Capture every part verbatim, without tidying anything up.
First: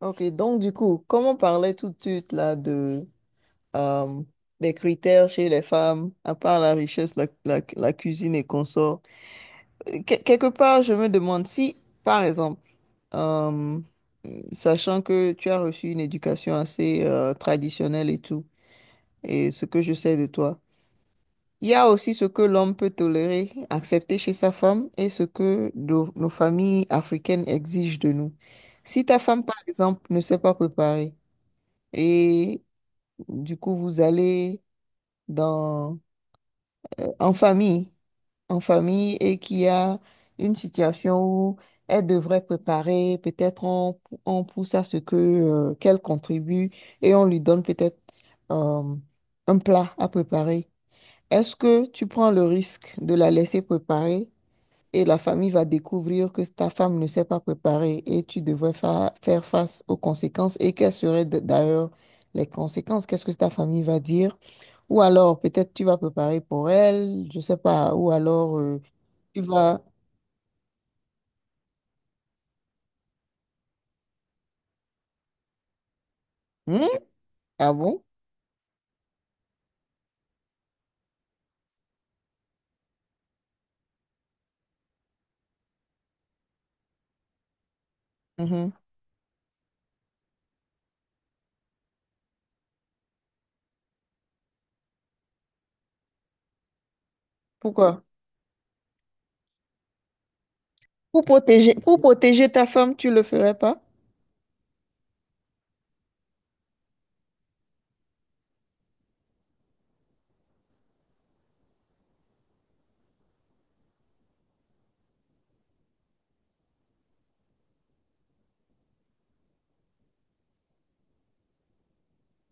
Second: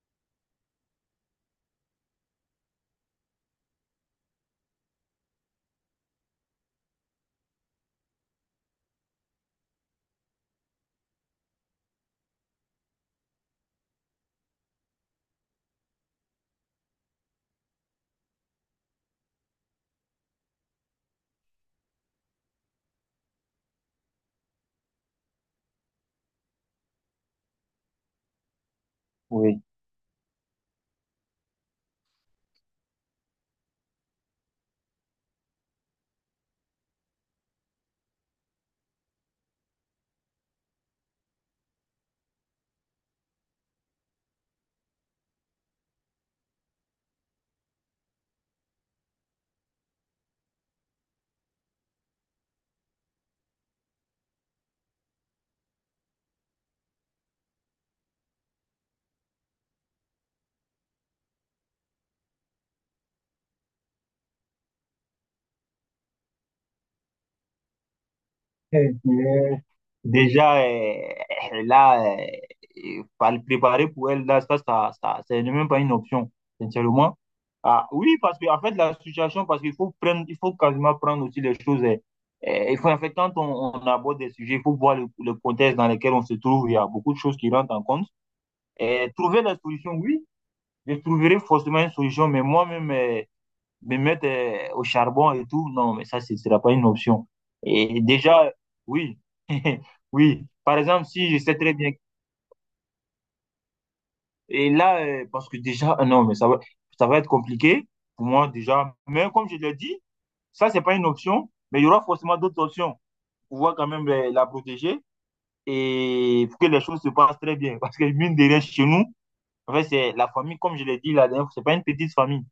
Ok, donc du coup, comme on parlait tout de suite là de euh, des critères chez les femmes, à part la richesse, la, la- la cuisine et consort, euh, que- quelque part, je me demande si, par exemple, euh, sachant que tu as reçu une éducation assez euh, traditionnelle et tout, et ce que je sais de toi, il y a aussi ce que l'homme peut tolérer, accepter chez sa femme et ce que nos nos familles africaines exigent de nous. Si ta femme, par Oui. exemple, ne sait pas préparer, du coup, vous allez dans, en famille, en famille, et qu'il y a une situation où elle devrait préparer, peut-être on, on pousse à ce que, euh, qu'elle contribue et on lui donne peut-être euh, un plat à préparer. Est-ce que tu prends le risque de la laisser préparer et la famille va découvrir que ta femme ne sait pas préparer, et tu devrais fa- faire face aux conséquences, et quelles seraient d- d'ailleurs les conséquences? Qu'est-ce que ta famille va dire? Ou alors, peut-être tu vas préparer pour elle, je sais pas. Ou alors, euh, Eh tu bien, vas... Déjà, euh, là, euh, et par le préparer pour elle, là, ça, ça, ça, c'est même pas une option, Hmm? sincèrement. Ah Ah, bon? oui, parce que, en fait, la situation, parce qu'il faut prendre, il faut quasiment prendre aussi les choses. euh, euh, il faut, en fait, quand on, on aborde des sujets, il faut voir le, le contexte dans lequel on se trouve. Il y a beaucoup de choses qui rentrent en compte. Mhm. Et trouver la solution, oui, je trouverai forcément une solution, mais moi-même, euh, me mettre euh, au charbon et tout, non, mais ça, ce ne sera pas une option. Et Pourquoi? déjà, oui, oui. Par exemple, Pour si je sais très protéger, bien, pour protéger ta femme, tu le ferais pas? et là, euh, parce que déjà, euh, non, mais ça va, ça va être compliqué pour moi déjà. Mais comme je l'ai dit, ça, c'est pas une option, mais il y aura forcément d'autres options pour pouvoir quand même euh, la protéger et pour que les choses se passent très bien. Parce que mine de rien, chez nous, en fait, c'est la famille, comme je l'ai dit la dernière fois, c'est pas une petite famille.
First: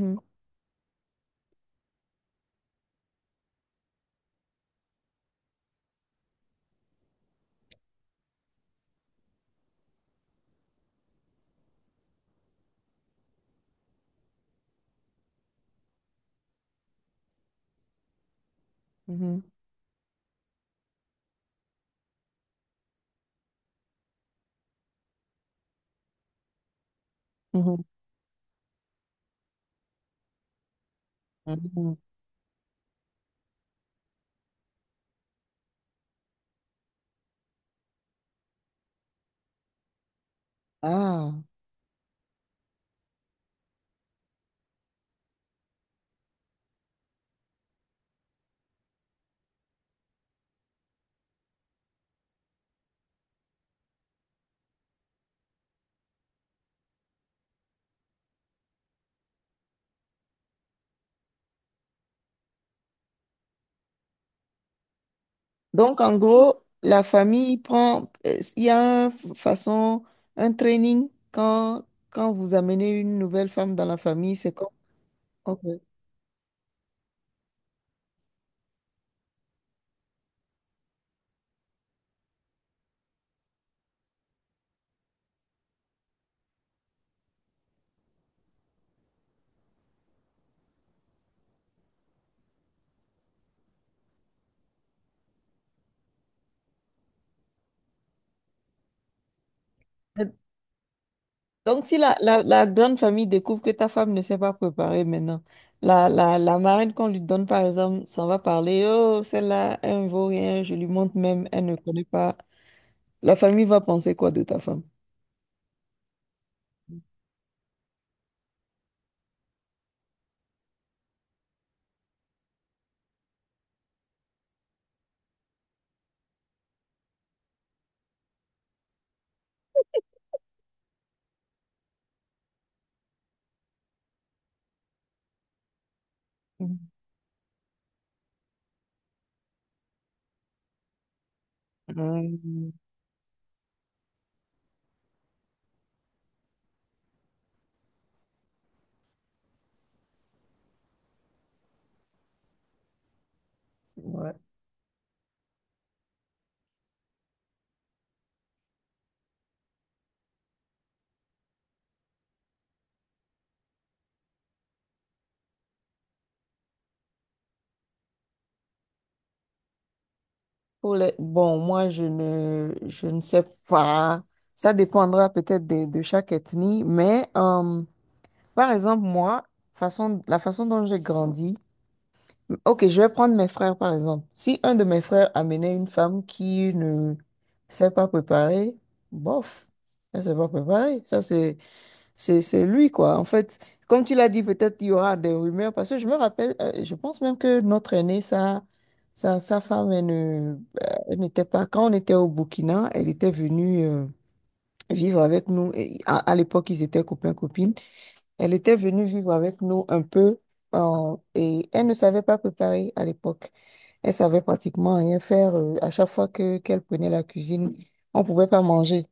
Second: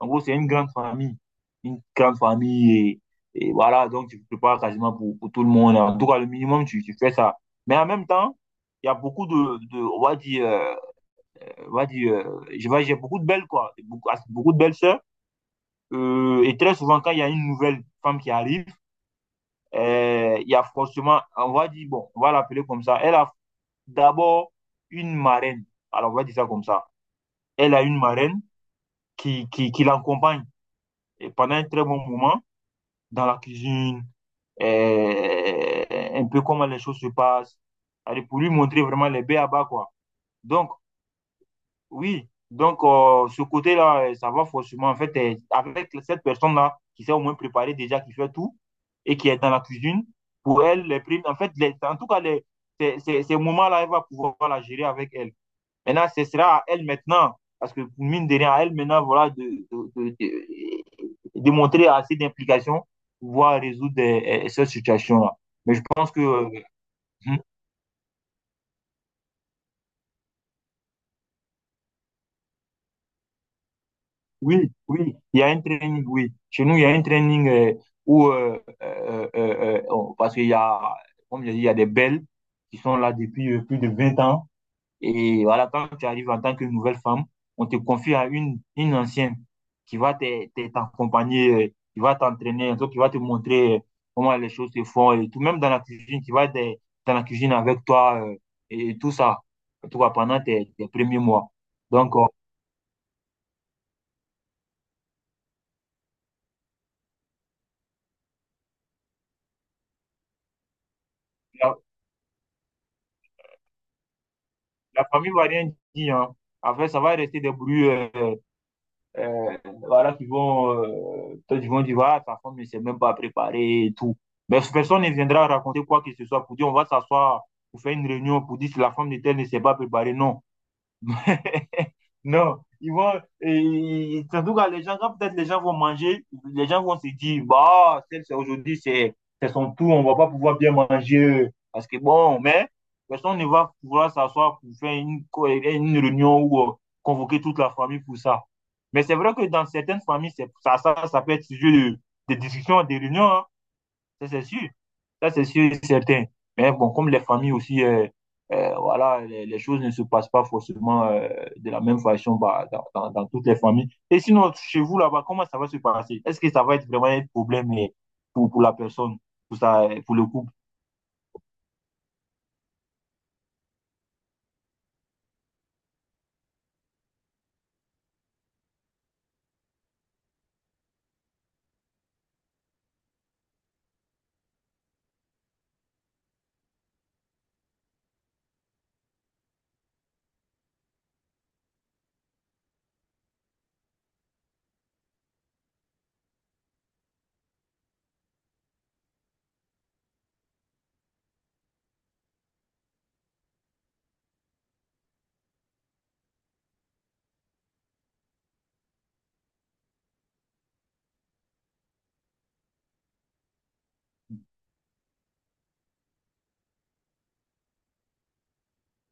En gros, c'est une grande famille. Une grande famille. Et, et voilà, donc tu te prépares quasiment pour, pour tout le monde. En tout cas, le minimum, tu, tu fais ça. Mais en même temps, il y a beaucoup de, de on va dire, euh, on va dire, euh, je vais- j'ai beaucoup de belles, quoi. Beaucoup, beaucoup de belles sœurs. Euh, et très souvent, quand il y a une nouvelle femme qui arrive, mhm, euh, il y a forcément, on va dire, bon, on va l'appeler comme ça. Elle a d'abord une marraine. Alors, on va dire ça comme ça. Elle mhm, a une marraine qui, qui, qui l'accompagne et pendant mhm. un très Mhm. bon moment dans la cuisine, euh, un peu comment les choses se passent. Allez, pour lui montrer vraiment les baies à bas, quoi. Donc, Ah. oui, donc euh, ce côté-là, euh, ça va forcément, en fait, euh, avec cette personne-là qui s'est au moins préparée déjà, qui fait tout et qui est dans la cuisine, pour elle, les primes, en fait, les- en tout cas, les, ces, ces- ces moments-là, elle va pouvoir la gérer avec elle. Maintenant, ce sera à elle maintenant, parce que mine de rien, à elle maintenant, voilà, de, de, de, de, de montrer assez d'implication pour pouvoir résoudre euh, euh, cette situation-là. Mais je Donc, pense en que euh, gros, la hmm, famille prend, euh, il y a une façon, un training quand, quand vous amenez une nouvelle femme dans la famille, c'est comme... oui, oui, il y a un Ok. training, oui. Chez nous, il y a un training euh, où, euh, euh, euh, euh, parce qu'il y a, comme je dis, il y a des belles qui sont là depuis euh, plus de vingt ans. Et voilà, quand tu arrives en tant que nouvelle femme, on te confie à une, une ancienne qui va t'e- t'e- t'accompagner, euh, qui va t'entraîner, donc qui va te montrer euh, comment les choses se font et tout, même dans la cuisine, qui va être euh, dans la cuisine avec toi euh, et, et tout ça, en tout cas pendant tes, tes premiers mois. Donc, si Donc, la, euh, la, la grande famille découvre que ta femme ne s'est pas préparée maintenant, la, la, la marraine qu'on lui donne, par exemple, s'en va parler, oh, celle-là, elle ne vaut rien, je lui montre même, elle ne la, connaît pas. La famille va penser quoi de ta femme? la famille va rien dire, hein. Après, ça va rester des bruits. euh, euh, voilà, qui vont, euh, peut-être ils vont dire, ah, ta femme ne s'est même pas préparée et tout. Mais personne ne viendra raconter quoi que ce soit pour dire, on va s'asseoir pour faire une réunion pour dire si la femme de tel ne s'est pas préparée. Non. Non, ils vont, et, surtout quand les gens, quand peut-être les gens vont manger, les Hum, gens vont se dire, bah, celle, c'est aujourd'hui, c'est c'est son tour, on va pas pouvoir bien manger, parce que bon, mais personne ne va pouvoir s'asseoir pour faire une, co- une réunion ou euh, convoquer toute la famille pour ça. Mais c'est vrai que dans certaines familles, c'est, ça, ça, ça peut être sujet de, de discussion, de réunion, hein. Ça, ouais. c'est sûr. Ça, c'est sûr et certain. Mais bon, comme les familles aussi, euh, euh, voilà, les, les choses ne se passent pas forcément euh, de la même façon bah, dans, dans- dans toutes les familles. Et sinon, chez vous là-bas, comment ça va se passer? Est-ce que ça va être vraiment un problème euh, pour, pour la personne, pour ça, euh, pour le couple? Pour les... Bon, moi, je ne, je ne sais pas. Ça dépendra peut-être de, de chaque ethnie, mais euh, par exemple, moi, façon, la façon dont j'ai grandi, ok, je vais prendre mes frères par exemple. Si un de mes frères amenait une femme qui ne s'est pas préparée, bof, elle ne s'est pas préparée. Ça, c'est, c'est, c'est lui, quoi. En fait, comme tu l'as dit, peut-être il y aura des rumeurs parce que je me rappelle, euh, je pense même que notre aîné, sa, sa, sa femme, elle ne, euh, elle n'était pas, quand on était au Burkina, elle était venue euh, vivre avec nous. Et à à l'époque, ils étaient copains-copines. Elle était venue vivre avec nous un peu euh, et elle ne savait pas préparer à l'époque. Elle savait pratiquement rien faire. Euh, à chaque fois que qu'elle prenait la cuisine, on pouvait pas manger.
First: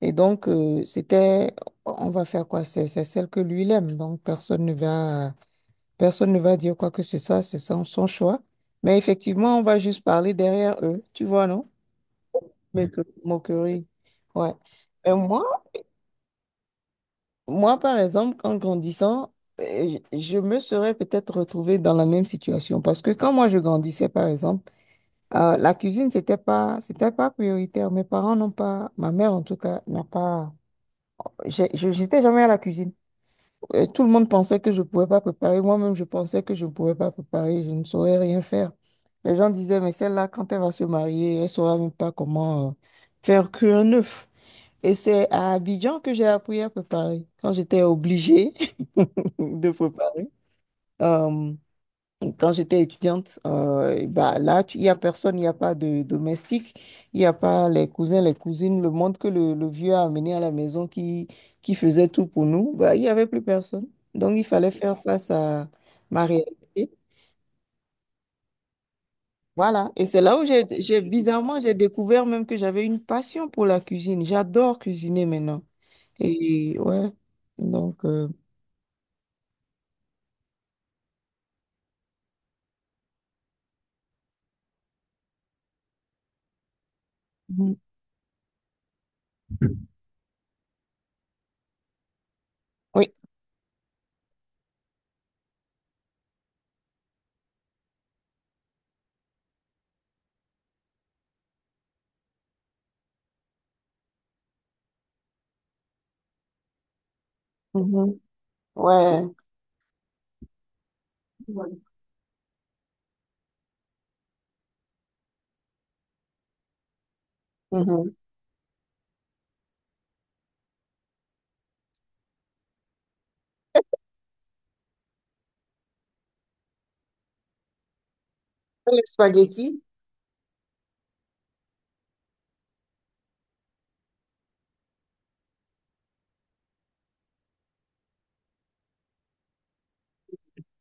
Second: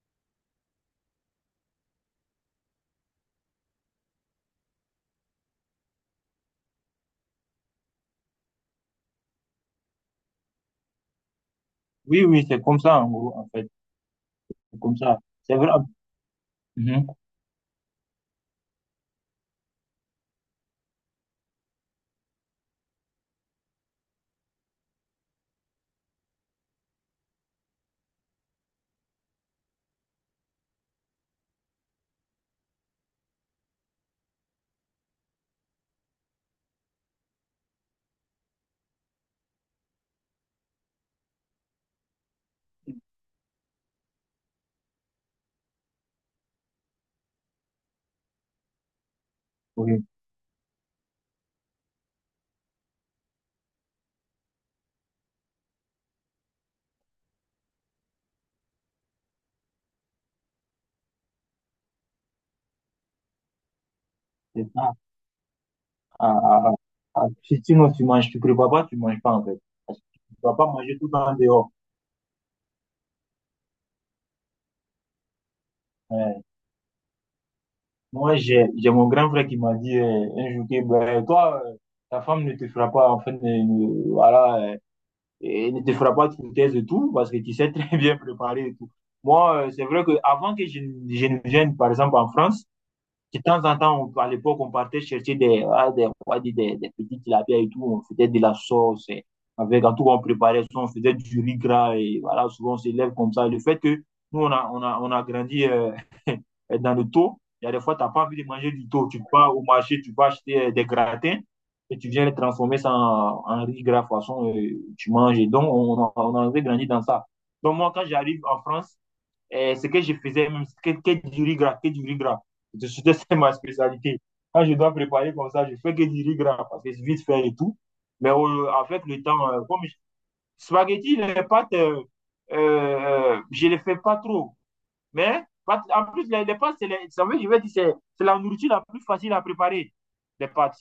Et donc, euh, c'était, on va faire quoi? C'est c'est celle que lui il aime. Donc, personne ne va, personne ne va dire quoi que ce soit. C'est son, son choix. Mais effectivement, on va juste parler derrière eux. Tu vois, non? Oui, oui, c'est comme Mais ça, que en gros, en fait. moquerie. Ouais. C'est comme Et ça. C'est moi, vrai. Mhm. moi, par exemple, en grandissant, euh, je je me serais peut-être retrouvée dans la même situation. Parce que quand moi, je grandissais, par exemple, euh, la cuisine, c'était pas, c'était pas prioritaire. Mes parents n'ont pas, ma mère en tout cas, n'a pas. j'ai- je- J'étais jamais à la cuisine. Euh, Tout le monde pensait que je ne pouvais pas préparer. Moi-même, je pensais que je ne pouvais pas préparer. Je ne saurais rien faire. Les gens disaient, mais celle-là, quand elle va se marier, elle ne saura même pas comment euh, faire cuire un œuf. Et c'est à Abidjan que j'ai appris à préparer. Quand j'étais obligée de Oui, préparer. Euh, quand j'étais étudiante, euh, bah là, tu- il n'y a personne, il n'y a pas de domestique, il n'y a pas les cousins, les cousines, le monde que le, le vieux a amené à la maison qui, qui faisait tout pour nous, bah, il n'y avait plus personne. Donc, il c'est fallait ça. faire face à ma Ah, ah, ah. réalité. Ah, si- Sinon, tu manges, tu prépares pas, tu manges pas, en fait. Voilà. Parce que Et tu c'est là où ne vas j'ai, pas manger j'ai- tout le temps bizarrement, dehors. j'ai découvert même que j'avais une passion pour la cuisine. J'adore cuisiner maintenant. Euh, Et ouais, donc, euh, Moi, j'ai, j'ai mon grand frère qui m'a dit euh, un jour que ben, toi, euh, ta femme ne te fera pas, enfin, ne, ne- voilà, euh, et ne te fera pas de foutaise et tout, parce que tu sais mhm. très bien préparer et tout. Moi, euh, c'est vrai que avant que je, ne je ne vienne, par exemple, en France, Oui. de temps en temps, on- à l'époque, on partait chercher des, ah, des, on va dire des, des petits tilapia et tout. On faisait de la sauce. Et avec, en tout cas, on préparait ça. On faisait du riz gras. Et voilà, souvent, on s'élève comme ça. Et le fait que nous, on a, on a, on a grandi euh, dans le taux. Il y a des fois, tu n'as Mhm. pas envie de manger du taux. Tu Ouais. vas au marché, tu vas acheter euh, des gratins. Et tu viens les transformer ça en, en riz gras, façon, euh, tu manges. Et donc, on, on a, on a grandi dans ça. Donc, moi, quand Mhm. j'arrive en France, et ce que je faisais, même, que, que du riz gras, que du riz gras. C'était ma spécialité. Quand je dois préparer comme ça, je fais que du riz gras parce que c'est vite fait et tout. Mais euh, Les avec le temps, euh, spaghettis. comme je... spaghetti, les pâtes, euh, euh, je ne les fais pas trop. Mais pâtes, en plus, les, les pâtes, c'est la nourriture la plus facile à préparer, les pâtes.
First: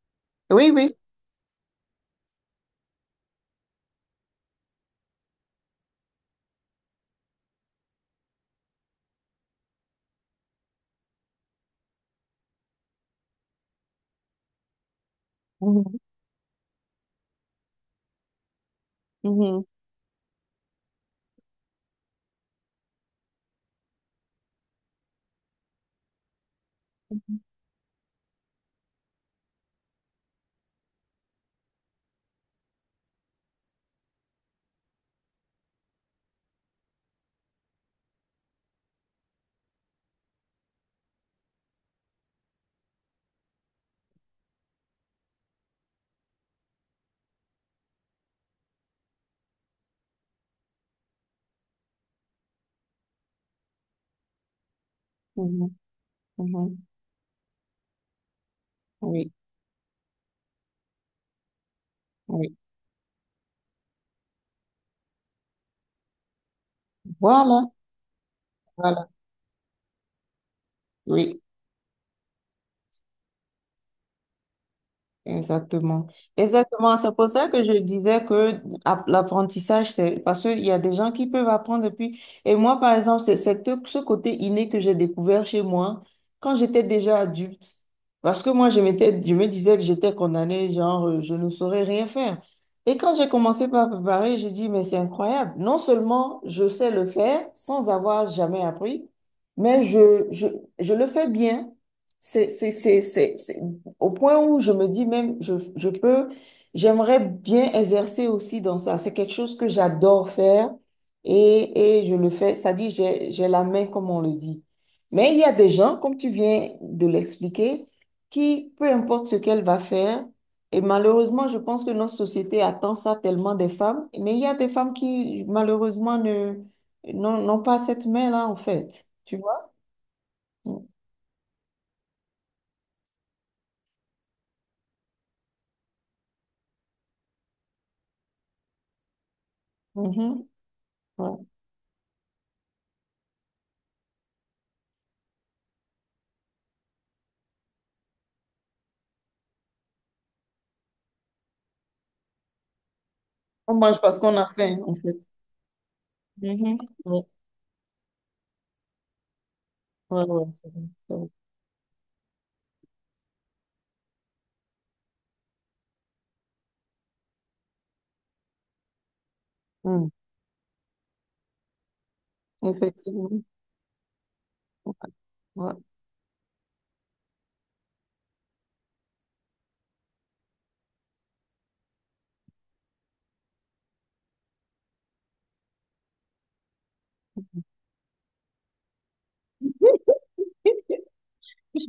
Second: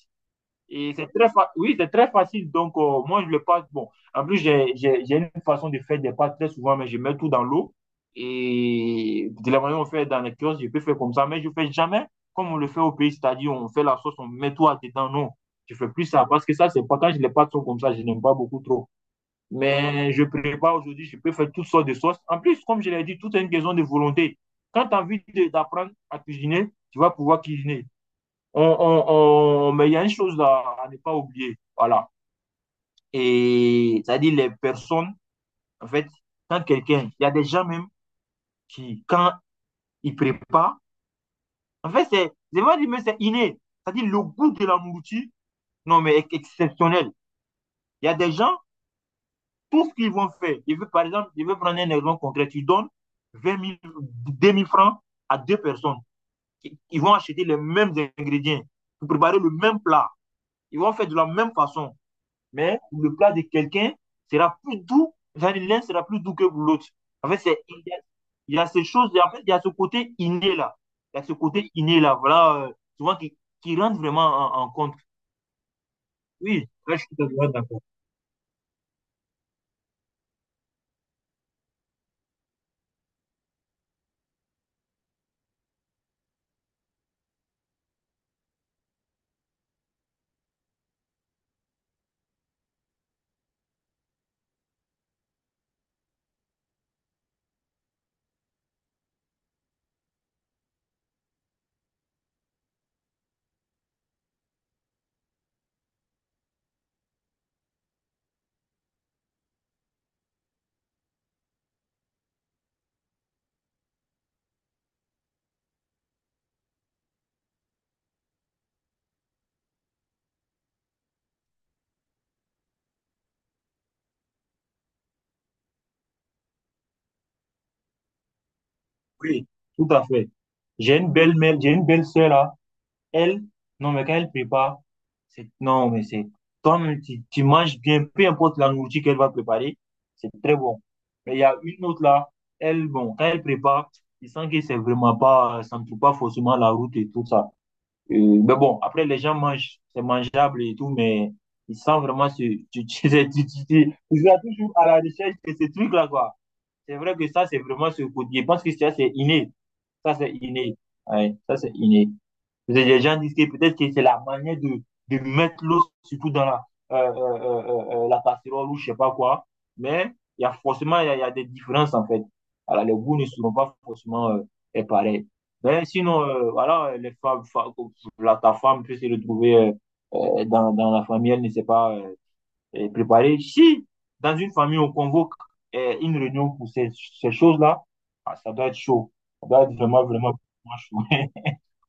Oui, Et oui. c'est très, fa- oui, c'est très facile. Donc, euh, moi, je le passe. Bon, en plus, j'ai j'ai- j'ai une façon de faire des pâtes très souvent, mais je mets tout dans l'eau. Et de la manière dont on fait dans les kiosques, je peux faire comme ça, mais je ne fais jamais comme on le fait au pays, c'est-à-dire on fait la sauce, on met tout à dedans. Non, je ne fais Mhm. plus ça parce que ça, c'est pas quand les pâtes sont comme ça, je n'aime pas beaucoup trop. Mhm. Mais je prépare aujourd'hui, je peux faire toutes sortes de sauces. En plus, comme je l'ai dit, tout est une question de volonté. Quand tu as envie de- d'apprendre à cuisiner, tu vas pouvoir cuisiner on, on, on- mais il y a une chose à, à ne pas oublier. Voilà. Et c'est-à-dire les personnes, en fait, quand quelqu'un, il y a des gens même qui, quand ils préparent, en fait, c'est, c'est vais dire, mais c'est inné. C'est-à-dire le goût de la nourriture, non, mais est exceptionnel. Il y a des gens, tout ce qu'ils vont faire, je veux, par exemple, je veux prendre un exemple concret, tu donnes vingt mille deux mille francs à deux Mhm, personnes. mhm. Ils vont acheter les mêmes ingrédients pour Oui, préparer le même plat. Ils vont faire de la même façon. oui. Mais le plat de quelqu'un sera plus doux, l'un sera plus doux que l'autre. En fait, c'est, Voilà, il, y a, il y a ces voilà, choses, en fait, il y a ce côté inné là. Il y a ce oui. côté inné là, voilà, euh, souvent qui, qui rentre vraiment en, en compte. Exactement. Oui, Exactement. là, je C'est suis tout pour à ça fait que je d'accord. disais que app- l'apprentissage, c'est parce qu'il y a des gens qui peuvent apprendre depuis. Et moi, par exemple, c'est c'est tout ce côté inné que j'ai découvert chez moi quand j'étais déjà adulte. Parce que moi, je m'étais, je me disais que j'étais condamnée, genre, euh, je ne saurais rien faire. Et quand j'ai commencé par préparer, j'ai dit, mais c'est incroyable. Non seulement je sais le faire sans avoir jamais appris, mais je, je, je le fais bien. C'est, c'est, c'est, c'est, c'est- Au point où je me dis même, je, je peux, j'aimerais bien exercer aussi dans ça. C'est quelque chose que j'adore faire et, et je le fais. Ça dit, j'ai, j'ai la main, comme on le dit. Mais il y a des gens, comme tu viens de l'expliquer, qui, peu importe ce qu'elle va faire, et malheureusement, je pense que notre société attend ça tellement des femmes, mais il y a des femmes qui, malheureusement, ne, n'ont n'ont pas cette main-là, en fait. Tu Oui, vois? tout à fait. J'ai une belle mère, j'ai une belle sœur là. Elle, non, mais quand elle prépare, c'est, non, mais c'est, comme tu, tu manges bien, peu importe la nourriture qu'elle va préparer, c'est Mhm. très bon. Mais Ouais. il y a une autre là, elle, bon, quand elle prépare, tu sens que c'est vraiment pas, ça ne trouve pas forcément la route et tout ça. Euh, mais bon, après, les gens mangent, c'est mangeable et tout, mais ils sentent vraiment ce, tu, tu, tu, tu, tu- On tu- mange parce ils qu'on sont a toujours faim, à en la fait. recherche de ces trucs-là, quoi. Mhm. C'est vrai que ça, c'est vraiment ce côté. Je pense que ça, c'est inné. Ça, Ouais, c'est ouais, c'est inné. vrai, c'est vrai. Ouais, ça, c'est inné. Les gens disent que peut-être que c'est la manière de, de mettre l'eau surtout dans la, euh, euh, euh, euh, euh, euh, la casserole ou je sais pas quoi. Hmm. Mais il y a forcément il y a, il y a des différences en fait. Alors, les goûts ne Effectivement. seront pas forcément euh, pareils. Ouais, Mais sinon, euh, voilà, les femmes, fa- la, ta femme peut se retrouver euh, euh, dans, dans la famille, elle ne sait pas euh, préparer. Si dans une famille on convoque euh, une réunion pour ces, ces choses-là, ah, ça doit être chaud. Ça doit être vraiment, vraiment vraiment chaud.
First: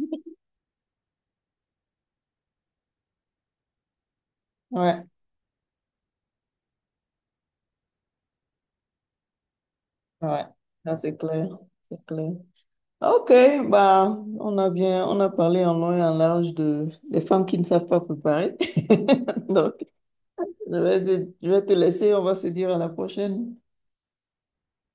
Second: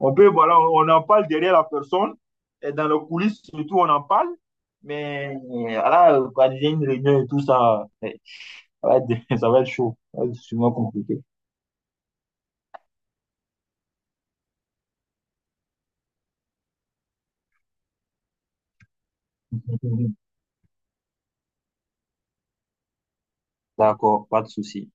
On peut, voilà, on, en parle derrière la personne, et dans le coulisses surtout, on en parle, ouais, mais euh, voilà, quand il y a une réunion et tout ça, euh, ça va être, ça va être chaud, ça va être ouais. sûrement Ça, c'est compliqué. clair. C'est clair. OK, bah, on a bien, on a parlé en long et en large de, des femmes qui ne savent pas préparer. Donc, je vais te, je vais te laisser, on va se dire à la prochaine. D'accord, pas de souci.